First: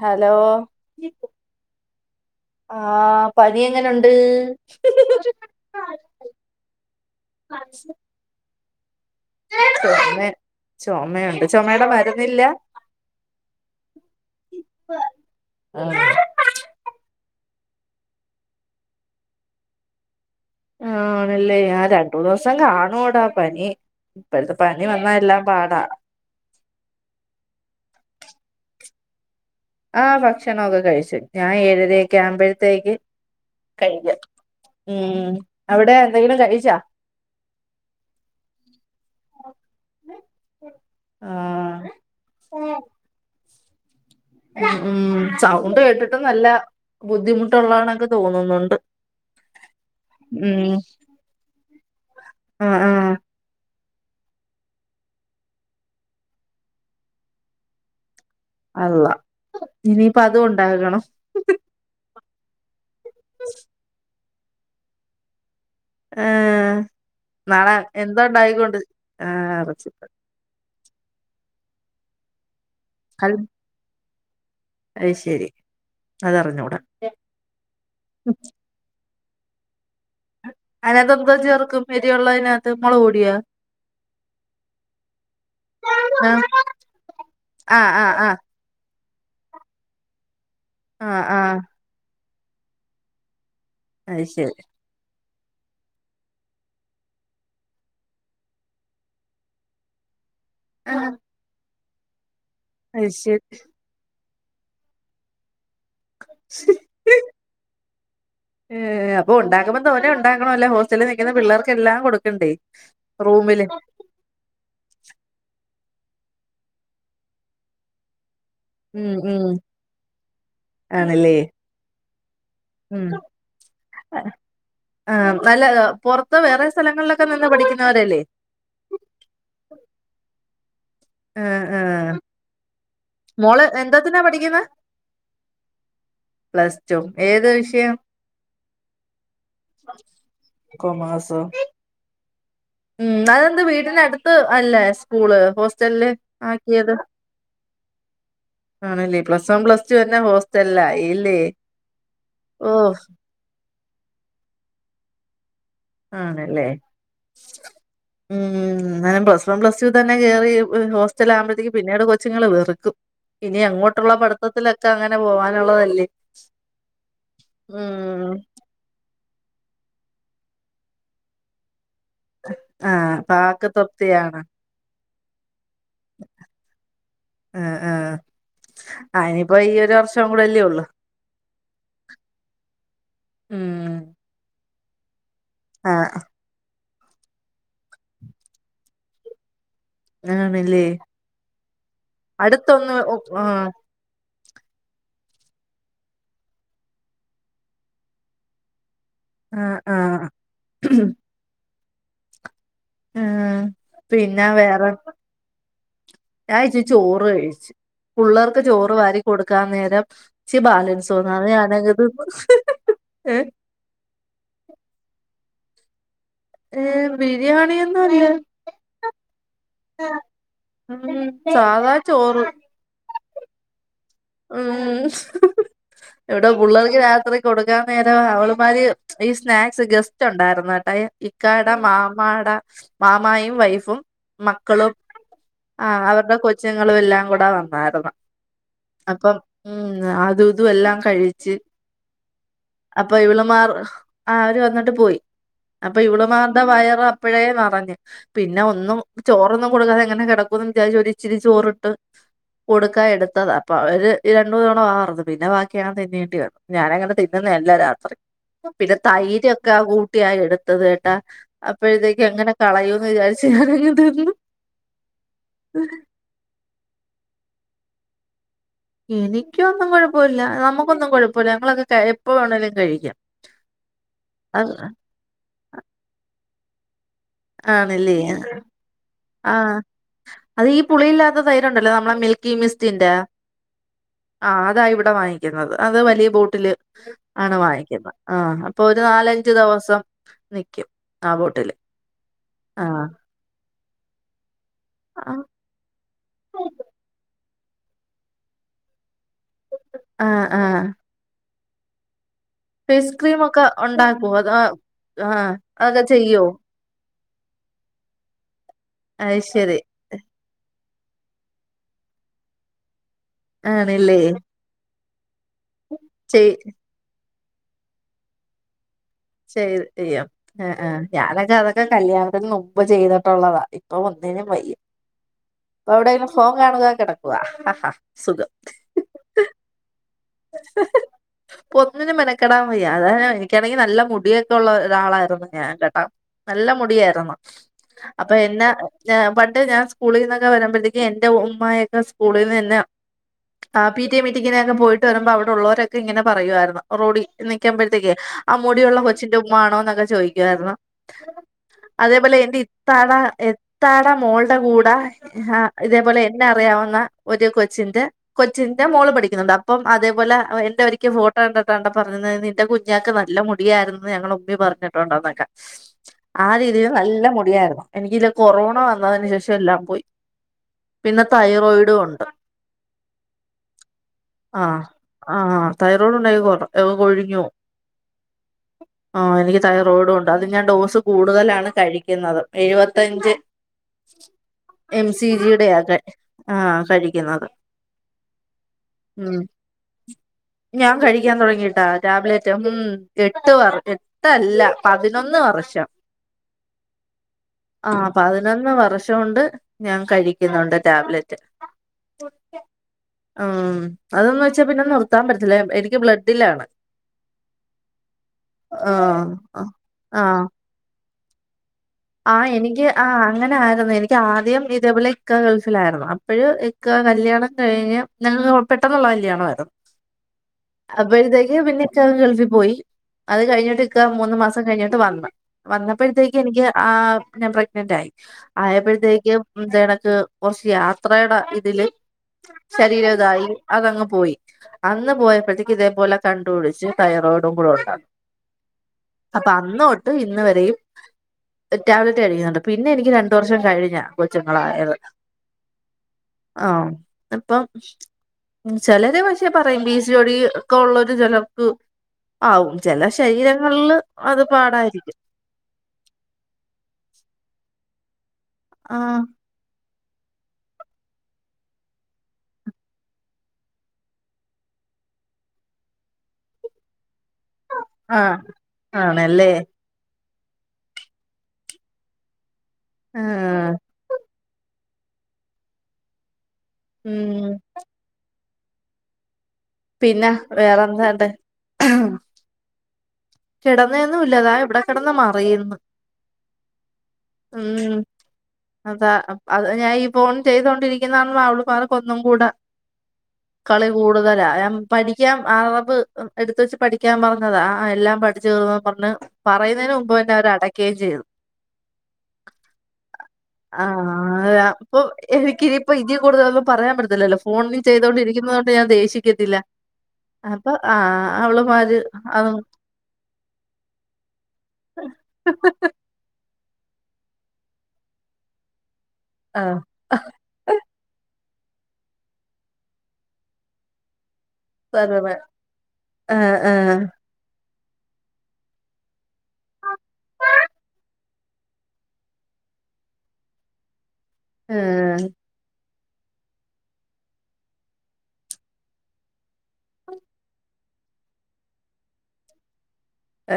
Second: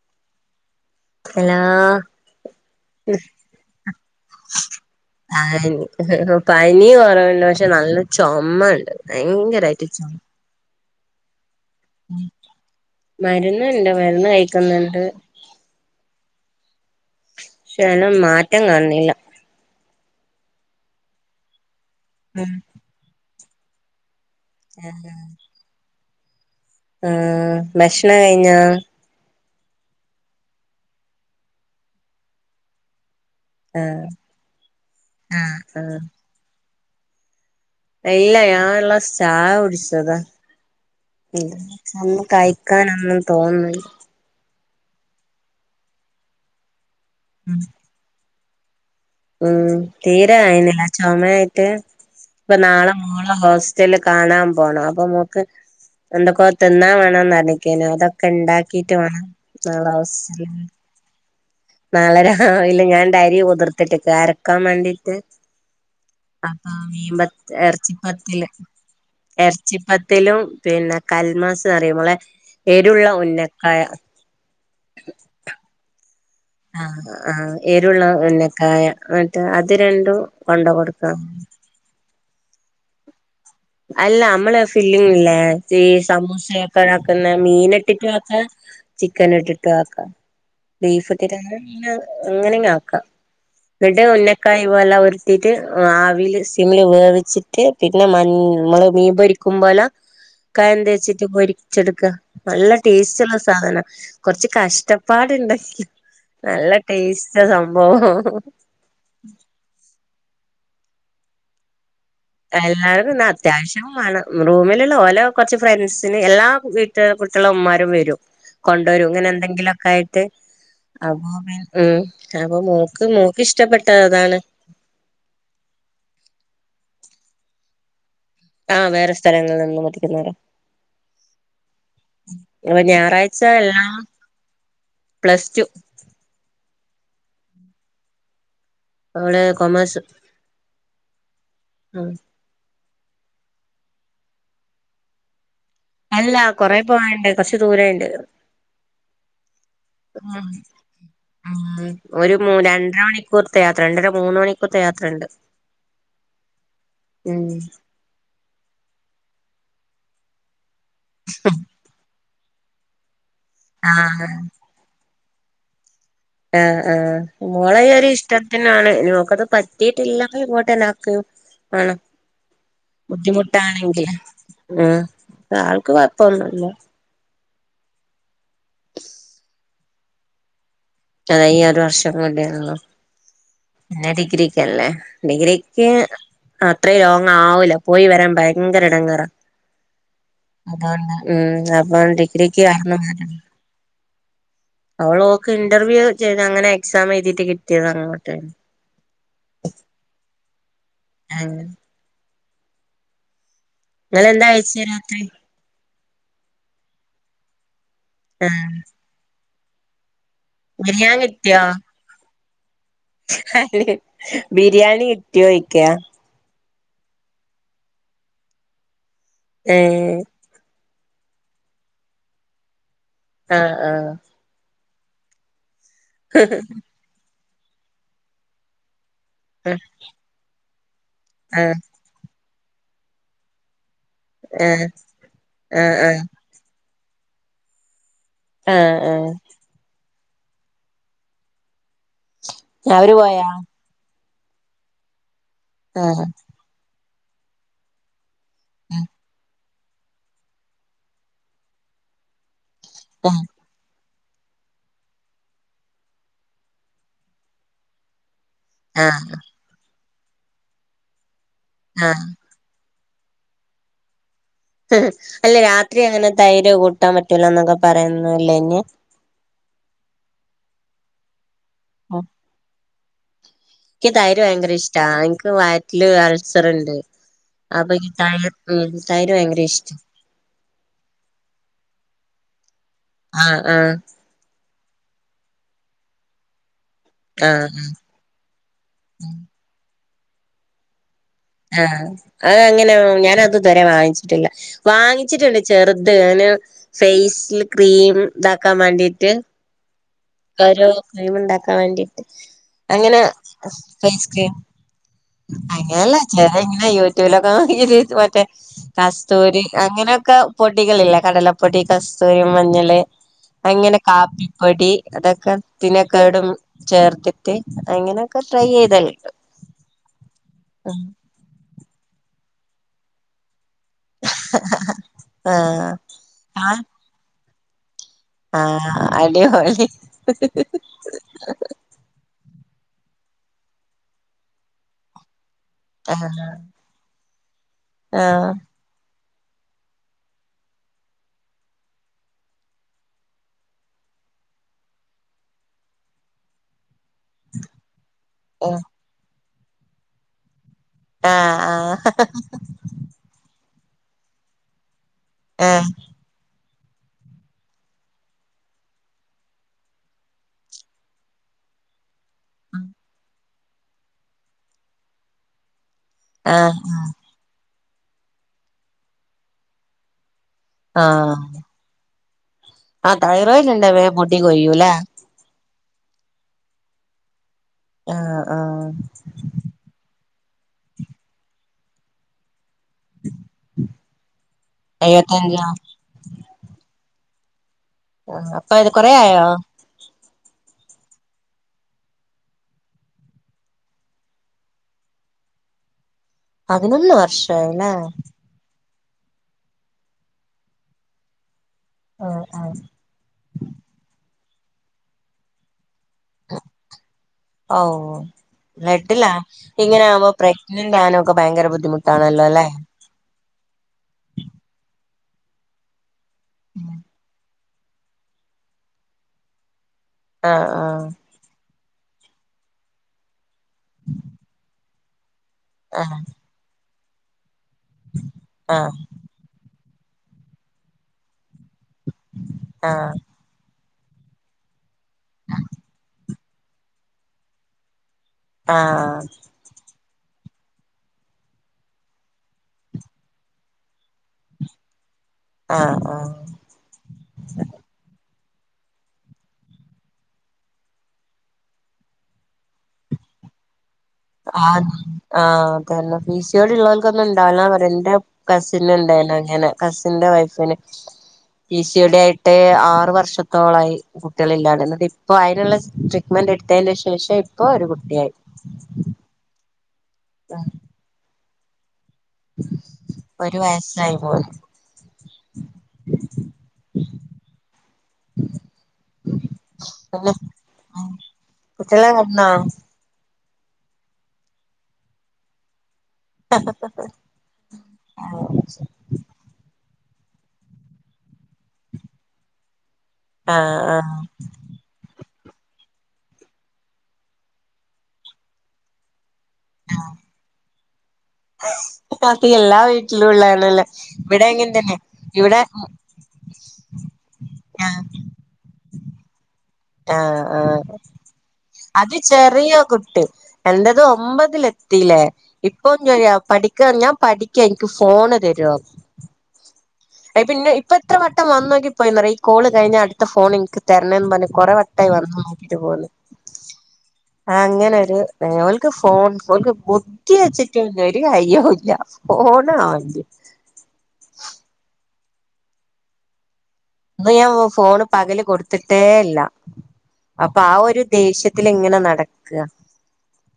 Hello? Hello? ആ പനി എങ്ങനെണ്ട്? [unintelligible] പനി കൊറവണ്ട് പക്ഷെ നല്ല ചോമണ്ട്. ഭയങ്കരായിട്ട് ചൊമ. ചൊമയുണ്ട്. ചോമയുടെ മരുന്നില്ല? മരുന്നുണ്ട് മരുന്ന് കഴിക്കുന്നുണ്ട്. ക്ഷേണം മാറ്റം കാണില്ല. ആ ആണല്ലേ അ രണ്ടൂന്ന്സോം കാണൂടാ പനി. ഇപ്പഴത്തെ പനി വന്നാ എല്ലാം പാടാ. ആ ഭക്ഷണം കഴിഞ്ഞാ. ആ ഭക്ഷണൊക്കെ കഴിച്ചു. ഞാൻ ഏഴരക്കെ ആവുമ്പോഴത്തേക്ക് ആഹ് കഴിക്കാം മ്മ് ആഹ് അവിടെ ആഹ് എന്തെങ്കിലും കഴിച്ചാ? ഇല്ല ഞാൻ ഒരുള്ളാസ് ചായോടിച്ചതാ. [unintelligible] ആഹ് ഒന്നും കഴിക്കാനൊന്നും തോന്നുന്ന് ഉം ഉം സൗണ്ട് കേട്ട്ട്ടും നല്ല ബുദ്ധിമുട്ടുള്ളണൊക്കെ തോന്നുന്നുണ്ട്. ഉം തീരെ ഉം അയിനീല്ല ചോമായിട്ട് ഇപ്പൊ ആഹ് നാളെ ആഹ് മോളെ ഹോസ് ഹോസ്റ്റല് കാണാൻ പോണം അപ്പൊ മോക്ക് എന്തൊക്കെ തിന്നാൻ വേണംന്ന്ന്നർനിക്കിന്നു അതൊക്കെ ഒക്കെ ഇണ്ടാക്കിട്ട് അള്ളാ വാണം നാളെ ഇനിയിപ്പ അതും ഹോസ്റ്റല് ഉണ്ടാകണം നാളെ രാവിലെ ഞാൻ ണ്ട രി കുതിർത്തിട്ട്ക്കാ അരക്കാൻ മണ്ടിട്ട്. അ ആഹ് മീൻ പത്ത നാളെ എറച്ചിപ്പത്തില് എന്താണ്ടായിക്കൊണ്ട് ആ എ ഇറച്ചിക്കറി ർച്ചിപ്പത്തിലും പിന്നെ കൽമാസും മ്മളെ ഏരുള്ള ഉന്നക്കായ. അത് ശരി അതറിഞ്ഞൂടാ ആ ആ ഏരുള്ള ഉന്നക്കായ ന്നട്ട് അത് രണ്ടും കൊണ്ട് അതിനകത്ത് കൊടുക്കണം എന്തോ ചേർക്കും എരിവുളിനകത്ത് മുളക് പൊടിയാ? അല്ല നമ്മള് ഫില്ലിങ് ഇല്ലേ ഈ ആ സമൂസയൊക്കെ ആക്കുന്ന മീൻ ആ ആ ഇട്ടിട്ടും ആ ആക്കാ. ചിക്കൻ ഇട്ടിട്ട് ആക്കാം ആ ബീവിട്ടിട്ട് ആ വേണേ അങ്ങനിം ആക്കാം. ന്ന്ട്ട് അത് ശരി ഉന്നക്കായി പോലെ ഉരുട്ടീട്ട് ആവില് സിമ്മില് വേവിച്ചിട്ട് പിന്നെ മൻ മ്മള് മീൻ പൊരിക്കും പോലാ കായം ആ തെച്ചിട്ട് പൊരിച്ചെടുക്ക. നല്ല അത് ടേസ്റ്റ് ഉള്ള ശരി സാധന കൊറച്ച് കഷ്ടപ്പാടുണ്ട്. നല്ല ടേസ്റ്റ സംഭവം. ഏ അപ്പൊ ഉണ്ടാക്കുമ്പോ തോനെ ഉണ്ടാക്കണ്ല്ലോ ഹോസ്റ്റലിൽ നിൽക്കുന്ന പിള്ളേർക്കെല്ലാം കൊട്ക്ക എല്ലാരുല്യ അത്യാവശ്യം വാണം മ് റൂമില് ഓലോ കൊറച്ച് ഫ്രണ്ട്സിന് എല്ലാ വീട്ടിലെ കുട്ട്യാള ഉമ്മരും വരും. കൊണ്ടോരും ഉം ഇങ്ങനെ ഉം എന്തെങ്കിലും ഒ ക്കെ ആയിട്ട് അപ്പൊ ആണല്ലേ പിന്നെ ഉം ആ നല്ല പൊറത്ത് വേറെ സ്ഥലങ്ങളിലൊക്ക ഒക്കെ നിന്ന് പഠിക്കുന്നവരല്ലേ? ആ വേറെ സ്ഥലങ്ങളിൽ നിന്നും പഠിക്കുന്നവര. ആ ആ അപ്പൊ ഞായറാഴ്ച മോള് എല്ലാ എന്തത്തിനാ പഠിക്കുന്നെ പ്ലസ് ടു. പ്ലസ് ടു ഏത് വിഷയം? അവള് കൊമേഴ്സ് കൊമയ്സ്. ഉം. ഉം അതെന്ത് വീടിന് അടുത്ത് അല്ലേ സ്കൂള് ഹോസ്റ്റല് അല്ല കൊറേ പോവണ്ട് കൊറച്ചു ദൂരണ്ട്. ആണല്ലേ പ്ലസ് വൺ പ്ലസ് ടു തന്നെ ഹോസ്റ്റലിലായില്ലേ ഹ്മ്മ് ഒരു മൂ ഓ രണ്ടര മണിക്കൂർത്തെയാത്ര - രണ്ടര മൂന്ന് മണിക്കൂർത്തെ യാത്രണ്ട്. ആണല്ലേ ഉം ഉം ന്നാ പ്ലസ് വൺ പ്ലസ് ടു തന്നെ കേറി ഹോസ്റ്റൽ ആകുമ്പോഴേക്ക് പിന്നീട് കൊച്ചിങ്ങൾ വെറുക്കും ഇനി അങ്ങോട്ടുള്ള ആഹ് പഠിത്തത്തിലൊക്കങ്ങനെ അങ്ങനെ പോകാനുള്ളതല്ലേ? ആ ആ മോളെ ഒരു ഇഷ്ടത്തിനാണ് ഇനിയത് പറ്റിയിട്ടില്ലങ്കി ഇങ്ങോട്ടാന്നെത് ആഹ് അപ്പൊ ആക്ക് ബുദ്ധിമുട്ടാണെങ്കിൽ തൃപ്തിയാണ് ആ ആൾക്ക് കൊഴപ്പൊന്നുല്ല. ആ ആ എയ്നിപ്പോ ഈ ഒരു വർഷം കൂടെല്ലേ ഉള്ളൂ. ആ ഈ ഒരു വർഷം കൂടിയുള്ളൂ. ഉം പിന്നെ ഡിഗ്രക്ക്ല്ലേ. ഡിഗ്രിക്ക് ആഹ് അത്രയും ലോങ് ആവൂല പോയി വരാൻ ഭയങ്കര ഇടംങ്ങറ. ആണല്ലേ അതാ ആ ഹ്മ്മ് അപ്പൊ ഡിഗ്രിക്ക് അടുത്തൊന്നും അയ്നുള്ള ആഹ് അവൾ ഓക്ക് ഇന്റർവ്യൂ ചെയ്ത് അങ്ങനെ എക്സാം എഴുതിട്ട് കിട്ടിയതാണ് അങ്ങോട്ട്. ആ ആ. അങ്ങനെ ഉം പിന്നെ ഇങ്ങളെന്താ കഴിച്ചേ വേറെ, രാത്രി ഞാത്തിരി ചോറ് കഴിച്ചു പിള്ളേർക്ക് ആഹ് ചോറ് വാരി കൊടുക്കാൻ നേരം, ഇത്തിരി ബാലൻസ് വന്നു അത് ഞാൻ കയ്ച്ചു അ ബിരിയാണി കിട്ടിയോയിക്ക? ഏ ബിരിയാണി ഒന്നുല്ല ഏ ഉം സാദാ ചോറ്. ആഹ് ആഹ ഉം എവിടെ പിള്ളർക്ക് രാത്രി കൊടുക്കാൻ നേരം അവള്മാര്, ഈ സ്നാക്സ് ഗെസ്റ്റുണ്ടായിരുന്നു ട്ടൊ ഇക്കാട ആഹ് മാമാഡ. മാമായും വൈഫും ആഹ് ആഹ് മക്കളും ആ ആഹ് അവരുടെ കൊച്ചും. ങ്ങളും എല്ലാം കൂടെ വന്നായിരുന്ന്. ആഹ് ആഹ് ആഹ് അപ്പം ഉം അതുതും എല്ലാം കഴിച്ച്. അവര് അപ്പൊ ഇവള് പോയാ മാർ ആ അവര് വന്നിട്ട് പോയി. അപ്പൊ ഇവള് ആഹ് മാർടെ വയർ അപ്പഴേ പറഞ്ഞു പിന്നെ ഒന്നും ചോറൊന്നും. കൊടുക്കാതെ എങ്ങനെ കിടക്കുന്ന് വിച്ചാരിച്ചൊരിത്തിരി ചോറിട്ട് കൊടുക്കാ ആഹ് ഇടത്തതാ. ഒരു രണ്ടമൂന്ന് തവണ വാ തുറന്ന് പിന്നെ ബാക്കിഞാതിന്നേണ്ടി വന്ന്. ഞാനങ്ങന തിന്നുന്നല്ല രാത്രി. പിന്നെ ആഹ് തൈരൊക്കെ കൂട്ടിയായി എടുത്തത് കേട്ടാ അപ്പഴതേക്ക് ആഹ് എങ്ങനെ കളഞ്ഞു വിജർച്ചു [unintelligible] ഉം അല്ല രാത്രി അങ്ങനെ തൈര് കൂട്ടാൻ പറ്റൂല എന്നൊക്കെ പറയുന്ന എനിക്കൊന്നും കുഴപ്പമില്ല നമ്മുക്കൊന്നും കുഴപ്പമില്ല ഞങ്ങളൊക്കെ എപ്പോ വേണേലും കഴിക്കും. എനിക്ക് തൈര് ഭയങ്കര ഇഷ്ടാ എനിക്ക് വയറ്റില് അൾസർണ്ട്. അപ്പൊക്ക് ആണല്ലേ തൈര് ഉം തൈര് ഭയങ്കര ആഹ് ഇഷ്ട. അത് ഈ പുളിയില്ലാത്ത തൈരുണ്ടല്ലോ നമ്മളെ മിൽക്കി മിസ്റ്റിന്റെ ആഹ് ആഹ് അ അതാ ഇവിടെ വാങ്ങിക്കുന്നത് അത് വലിയ ബോട്ടില് ആണ് ആഹ് വാങ്ങിക്കുന്നത് ആ അപ്പൊ ഒരു നാലഞ്ചു ദിവസം നിക്കും. ആ ബോട്ടില്. അത് ആ അങ്ങനെ ഞാൻ അതിഥുവരെ വാങ്ങിച്ചിട്ടില്ല. ആ വാങ്ങിച്ചിട്ടുണ്ട് ചെറുത് അയിന് ഫേസ്ൽ ക്രീം ഇ ണ്ടാക്കാൻ വേണ്ടിട്ട്. ആ ആ [unintelligible] മുണ്ടാക്കാൻ വേണ്ടി ഫേസ് അങ്ങനെ ക്രീം ഒക്കെ ഉണ്ടാക്കുവോ ഫേസ്ക്രീ അതോ ആ അതൊക്കെ അങ്ങനെയല്ല ചെയ്യോ [unintelligible] [unintelligible] മറ്റേ അത് കസ്തൂരി ശരി അങ്ങനെയൊക്കെ പൊടികളില്ലേ കടലപ്പൊടി കസ്തൂരി മഞ്ഞള് അങ്ങനെ ആണല്ലേ കാപ്പിപ്പൊടി അതൊക്കെ കത്തിനക്കെടും ചെയ് ചേർത്തിട്ട് അങ്ങനെയൊക്കെ ട്രൈ ചെയ്താല് ചെയ്ത് ചെയ്യാം ഞാനൊക്കെ അതൊക്കെ കല്യാണത്തിന് മുമ്പ് ചെയ്തിട്ടുള്ളതാ അപ്പൊ ഒന്നിനും വയ്യ ഇപ്പൊ ആഹ് എവിടെങ്കിലും ഫോൺ ആഹ് കാണുക കിടക്കുക ഹഹ. സുഖം ആഹ് അടിപൊളി ഇപ്പൊന്നിനും മെനക്കെടാൻ വയ്യ അതാണ്. എനിക്കാണെങ്കി നല്ല മുടിയൊക്കെ ഉള്ള ഒരാളായിരുന്നു ഞാൻ കേട്ടാ ആഹ് നല്ല മുടിയാരുന്നു. അപ്പൊ ആഹ് എന്നാ ന്ന പണ്ട് ഞാൻ സ്കൂളീന്ന്. ഒക്കെ വരുമ്പഴത്തേക്ക് എന്റെ ഉമ്മായൊക്കെ സ്കൂളീന്ന് എന്നെ. ആഹ് പി ടി എ മീറ്റിങ്ങിനൊക്കെ പോയിട്ട് വരുമ്പോ അവിടെ ഉള്ളവരൊക്കെ ങ്ങനെ പറയുമായിരുന്നു. റോഡി നിക്കുമ്പോഴത്തേക്കേ ആഹ് മുടിയുള്ള കൊച്ചിന്റെ ഉമ്മ ആണോ ന്നൊക്കെ ചോദിക്കുവാരുന്നു. ആഹ് അതേപോലെ എന്റെ ഇത്താണ ത്താടെ മോൾടെ കൂടെ ആഹ് ഏഹ് ഇതേപോലെ എന്നെ അറിയാവ ന്ന ഒരു കൊച്ചിന്റെ കൊച്ചിന്റെ മോള് പഠിക്കുന്നുണ്ട് അപ്പം അതേപോലെ എന്റെ ഒരിക്ക ഫോട്ടോ കണ്ടട്ട് ണ്ടപ്പം. അന്നാരം നിന്റെ കുഞ്ഞാക്ക് നല്ല മുടിയായിരുന്ന് ഞങ്ങൾ ഉമ്മി പറഞ്ഞിട്ടുണ്ടെന്നൊക്കെ. ആഹ് രീതിൽ നല്ല മുടിയായിരുന്നു. എനിക്ക്ല്ലേ കൊറോണ വന്നതിന് ശേഷം എല്ലാം പോയി. പിന്നെ ആഹ് തൈറോയിഡുണ്ട്. ആഹ് തൈറോയ്ഡ് ണ്ടേ വേം മുടി കൊഴിയു ആഹ് ല്ലേ? ആഹ് തൈറോയ്ഡ് ഉണ്ടെങ്കി കൊറേ ഏ കൊഴിഞ്ഞു ആഹ് ആഹ് ആഹ് എനിക്ക് തൈറോയ്ഡും ഉ അത് ഞാൻ ഡോസ് കൂടുതലാണ് കഴിക്കുന്നുന്നത് എഴുപത്തഞ്ച്. എം സി എഴുപത്തഞ്ചോ ജിയുടെയാ തെ ആഹ് കഴിക്കുന്നത്. അപ്പൊ ഇത് ഉം കൊറേയായോ? ഞാൻ കഴിക്കാൻ തുടങ്ങീട്ടോ ടാബ്ലറ്റ് ഉം എട്ട് വർ എട്ടല്ല പതിനൊന്ന്. ഹ വർഷം പതിനൊന്ന് വർഷായില്ലേ ആഹ് പതിനൊന്ന് വർഷ് ഷോണ്ട് ഞാൻ കഴിക്കുന്നുണ്ട് ടാബ്ലറ്റ്. ആഹ് ആഹ് ആഹ് അതെന്ന് വെച്ചാ പിന്നെ നിർത്താൻ പറ്റത്തില്ലേ എനി എനിക്ക് ബ്ലഡിലാണ്. ഓ ആ എട്ടില്ല ആ ഇങ്ങനാവുമ്പോ പ്രെഗ്നന്റ് വാനൊക്കെ ഭയങ്കര ബുദ്ധി ബുദ്ധിമുട്ടാണല്ലോ ല്ലേ? അങ്ങനായിരുന്നു എനിക്ക് ആദ്യം ഇതേപോലെ ഇക്ക ഗൾഫിലായിരുന്നു. അപ്പഴ് ഇക്ക കല്യാണം കഴിഞ്ഞ് പിന്ന. തൊ പെട്ടെന്നുള്ള കല്യാണാ യിരുന്നു. ആഹ് ആഹ് അപ്പോഴത്തേക്ക് പിന്നെ. ഇക്ക ഗൾഫിൽ പോയി. അത് കഴിഞ്ഞിട്ട് ഇക്ക മൂന്ന് മാസം കഴിഞ്ഞിട്ട് വന്ന് ആഹ് വന്നപ്പോഴത്തേക്ക് എനിക്ക്. ആഹ് ഞാപ്രഗ്നന്റ് ആയി. ആഹ് ആയപ്പോഴത്തേക്ക് ഇത് കണക്ക് കുറച്ച് യാത്രയുടെ. തില് ആഹ് ശരീരതായി അതങ്ങ് പോയി. അന്ന് പോയപ്പോഴത്തേക്ക് ഇതേപോലെ. കണ്ടുപിടിച്ച് തൈറോയിഡും കൂടെ ഉണ്ടെന്ന്. ആഹ്. അത് ഇന്ന് വരെയും. ടാബ്ലറ്റ് കഴിക്കുന്നുണ്ട്. പിന്നെ എനിക്ക് രണ്ടു വർഷം കഴിഞ്ഞാ കൊച്ചുങ്ങളായത്. ആഹ് ആഹ് ആഹ് അപ്പം. ചെലര് പക്ഷേ പറയും പി സി ഓഡി ഒക്കെ ഒള്ളോരു ചിലർക്ക്. ആവും ചില ശരീരങ്ങൾല്. ആഹ് ആഹ് അതന്നെ. പി സി യോഡി ഉള്ളോൽക്കൊക്കെ ന്നുണ്ടാവില്ലന്നറിം ന്റെ. കസിന് ആഹ് ണ്ടായിനങ്ങനെ കസിന്റെ വൈഫിന്. പി സി യോഡി ആയിട്ട് ആറ് വർഷത്തോളായി കുട്ട്യളില്ലാണ്ട് ന്നട്ടി പ്പൊ അയ്ന്ള്ള ട്രീറ്റ്മെന്റ്. എട്ത്തെൻ്റെ ശേഷം ഇപ്പൊ ഒരു കുട്ടിയായി. ആഹ് ആണല്ലേ അ. ഒരു ആഹ് വയസ്സായി മോള്. ഉം. പിന്നെ കുട്ടികളെല്ലാം വേറെന്താണ്ട് കിടന്നോ കിടന്നെയൊന്നും ഇല്ല ദാ ഇവിടെ കിടന്ന് മറിയുന്ന് ഉം അതാ അത് ഞാന് ഫോൺ ചെയ്തോണ്ടിരിക്കുന്ന കാണുമ്പം അവള്മാർക്ക് ഒന്നും കൂടെ. ആഹ് കളി ആഹ് കൂടുതലാ ഞാൻ പഠി. പഠിക്കാം അറബ് എടുത്ത് വെച്ച് പഠിക്കാൻ പറഞ്ഞതാ ആഹ് എല്ലാം പഠിച്ചു തീർന്നന്ന് പറഞ്ഞ്. പറയുന്നതിന് മുമ്പ് തന്നെ അവര് അടക്കുകയും ചെയ്ത്. അപ്പം എല്ലാ വീട്ടിലും ഉള്ളെയാണല്ലേ ഇവിടെ ആഹ് അങ്ങൻ തന്നെ ഇവിടെ. കൂടുന്നും പറയാൻ പറ്റത്തില്ലല്ലോ ഫോൺ ആഹ് ചെയ്തുകൊണ്ടിരിക്കുന്ന കൊണ്ട് ഞാൻ ദേഷ്യക്കത്തില്ല. ആ ആ അത് ചെറിയ കുട്ടി. എന്റെത് ഒമ്പതിൽ എത്തിയില്ലേ ഇപ്പൊ പഠി ഞാൻ പഠിക്ക എനിക്ക് ഫോൺ ആ പിന്നെ ഇപ്പ എത്ര ഇം വന്നോി പോയിന്ന പററ ഈ കോള് കഴിഞ്ഞ അടുത്ത ഫോൺ എനിക്ക് തരണതന്ന് പറഞ്ഞ. കൊറേ വട്ടായി തരണേ വന്ന് നോക്കിട്ട് പോണൂന്ന്. ആ ആ ഓലിക്ക് ഫോൺക ബുദ്ധി വെച്ചിട്ട് ഒരു കാര്യോല്ല ഫോൺ. അതെ ഉം അത് ഞാൻ ഫോൺ പകല് കൊടുത്തിട്ടേ ഇല്ല്യ അപ്പൊ ആ ഒരു ദേഷ്യത്തി ഇങ്ങനെ നടക.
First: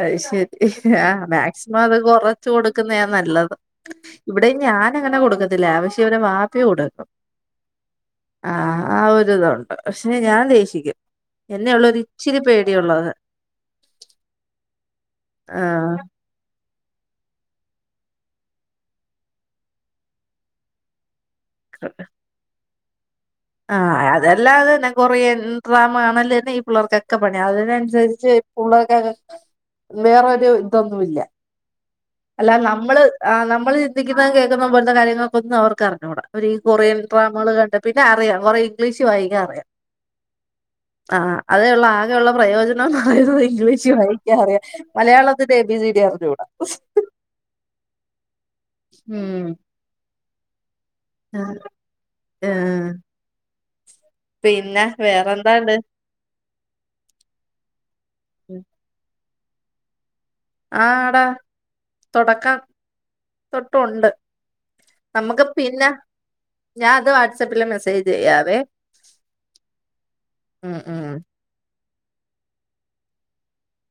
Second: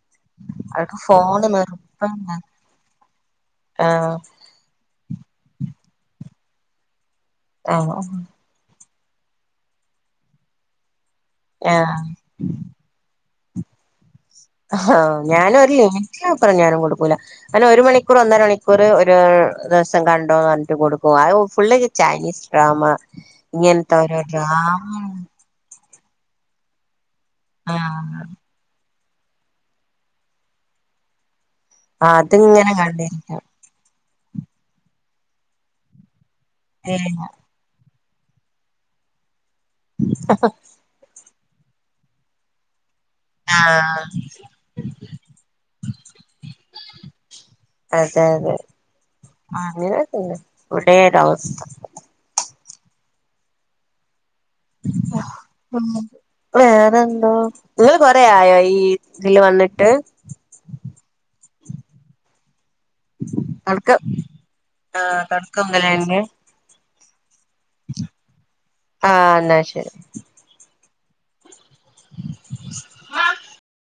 അ ശരി ആ മാക്സിമം അത് നിർബന്ധാ കൊറച്ച് കൊടുക്കുന്നാ നല്ലത് ആഹ് ഇവിടെ. ഞാനങ്ങനെ കൊടുക്കത്തില്ലേ പക്ഷേ ഇവര് വാപ്പി കൊടുക്കും. ആഹ ആ ആ ഒരുരിതുൊണ്ട് പക്ഷേ ഞാൻ ദേഷിക്കും എന്നെയള്ള ഒരു ആഹ് ഇച്ചിരി പേടിയള്ളത്. ആഹ ഞാനും ആ ഒരു ലിമിറ്റപ്പറ ഞാനും കൊടു. ഒരു മണിക്കൂർ ഒന്നര മണിക്കൂർ ഒരു ദിവസം കണ്ടോ പറഞ്ഞിട്ട് കൊടുക്കും. ഫുള്ള് ചൈനീസ് ഡ്രമ ആ അതല്ലാതൊ കൊറ ഡ്രാമ കാണല് തന്നെ ഈ പിള്ളേർക്കൊക്കെ പണി ആഹ് അതിനനുസരിച്ച്. വേറൊരു ഇതൊന്നുമല്ല അല്ല അതിങ്ങനെ നമ്മള് കണ്ടിരിക്കും നമ്മള് ഇരിക്കു കേൾക്കുന്ന പോല കാര്യൊക്ക ഒും അവർക്ക് അറിഞ്ഞൂട ഈ കൊറിയൻ ഏഹ് ഡ്രാമകൾ കണ്ട അറിയാം കുറെ ഇംഗ്ലീഷ് വായികാ അറിയാം ആ ആ അതെ ആകെയുള്ള പ്രയോജനം ഇംഗ്ലീഷ ആഹ് വായിക്കാറിയ മലയാളത്തിന്റെ എബി സി ഡി അറിഞ്ഞൂട അതെ അതെ അങ്ങനെ ഇവിടെ ഒരു അവസ്ഥ ആഹ വേറെന്തോ കൊറ ആയോ ഈ ഇതിൽ വന്നിട്ട് ആ ആട തുടക്കം തൊട്ടുണ്ട് ആഹ നമുക്ക് പിന്നെ തൊടക്കമുതലെന്നെ ഞാൻ അത് വാട്സ്ആപ്പ് മെസ്സേജ് ചെയ്യാവേ ആഹ് എന്നാ ശരി ഉ ഉ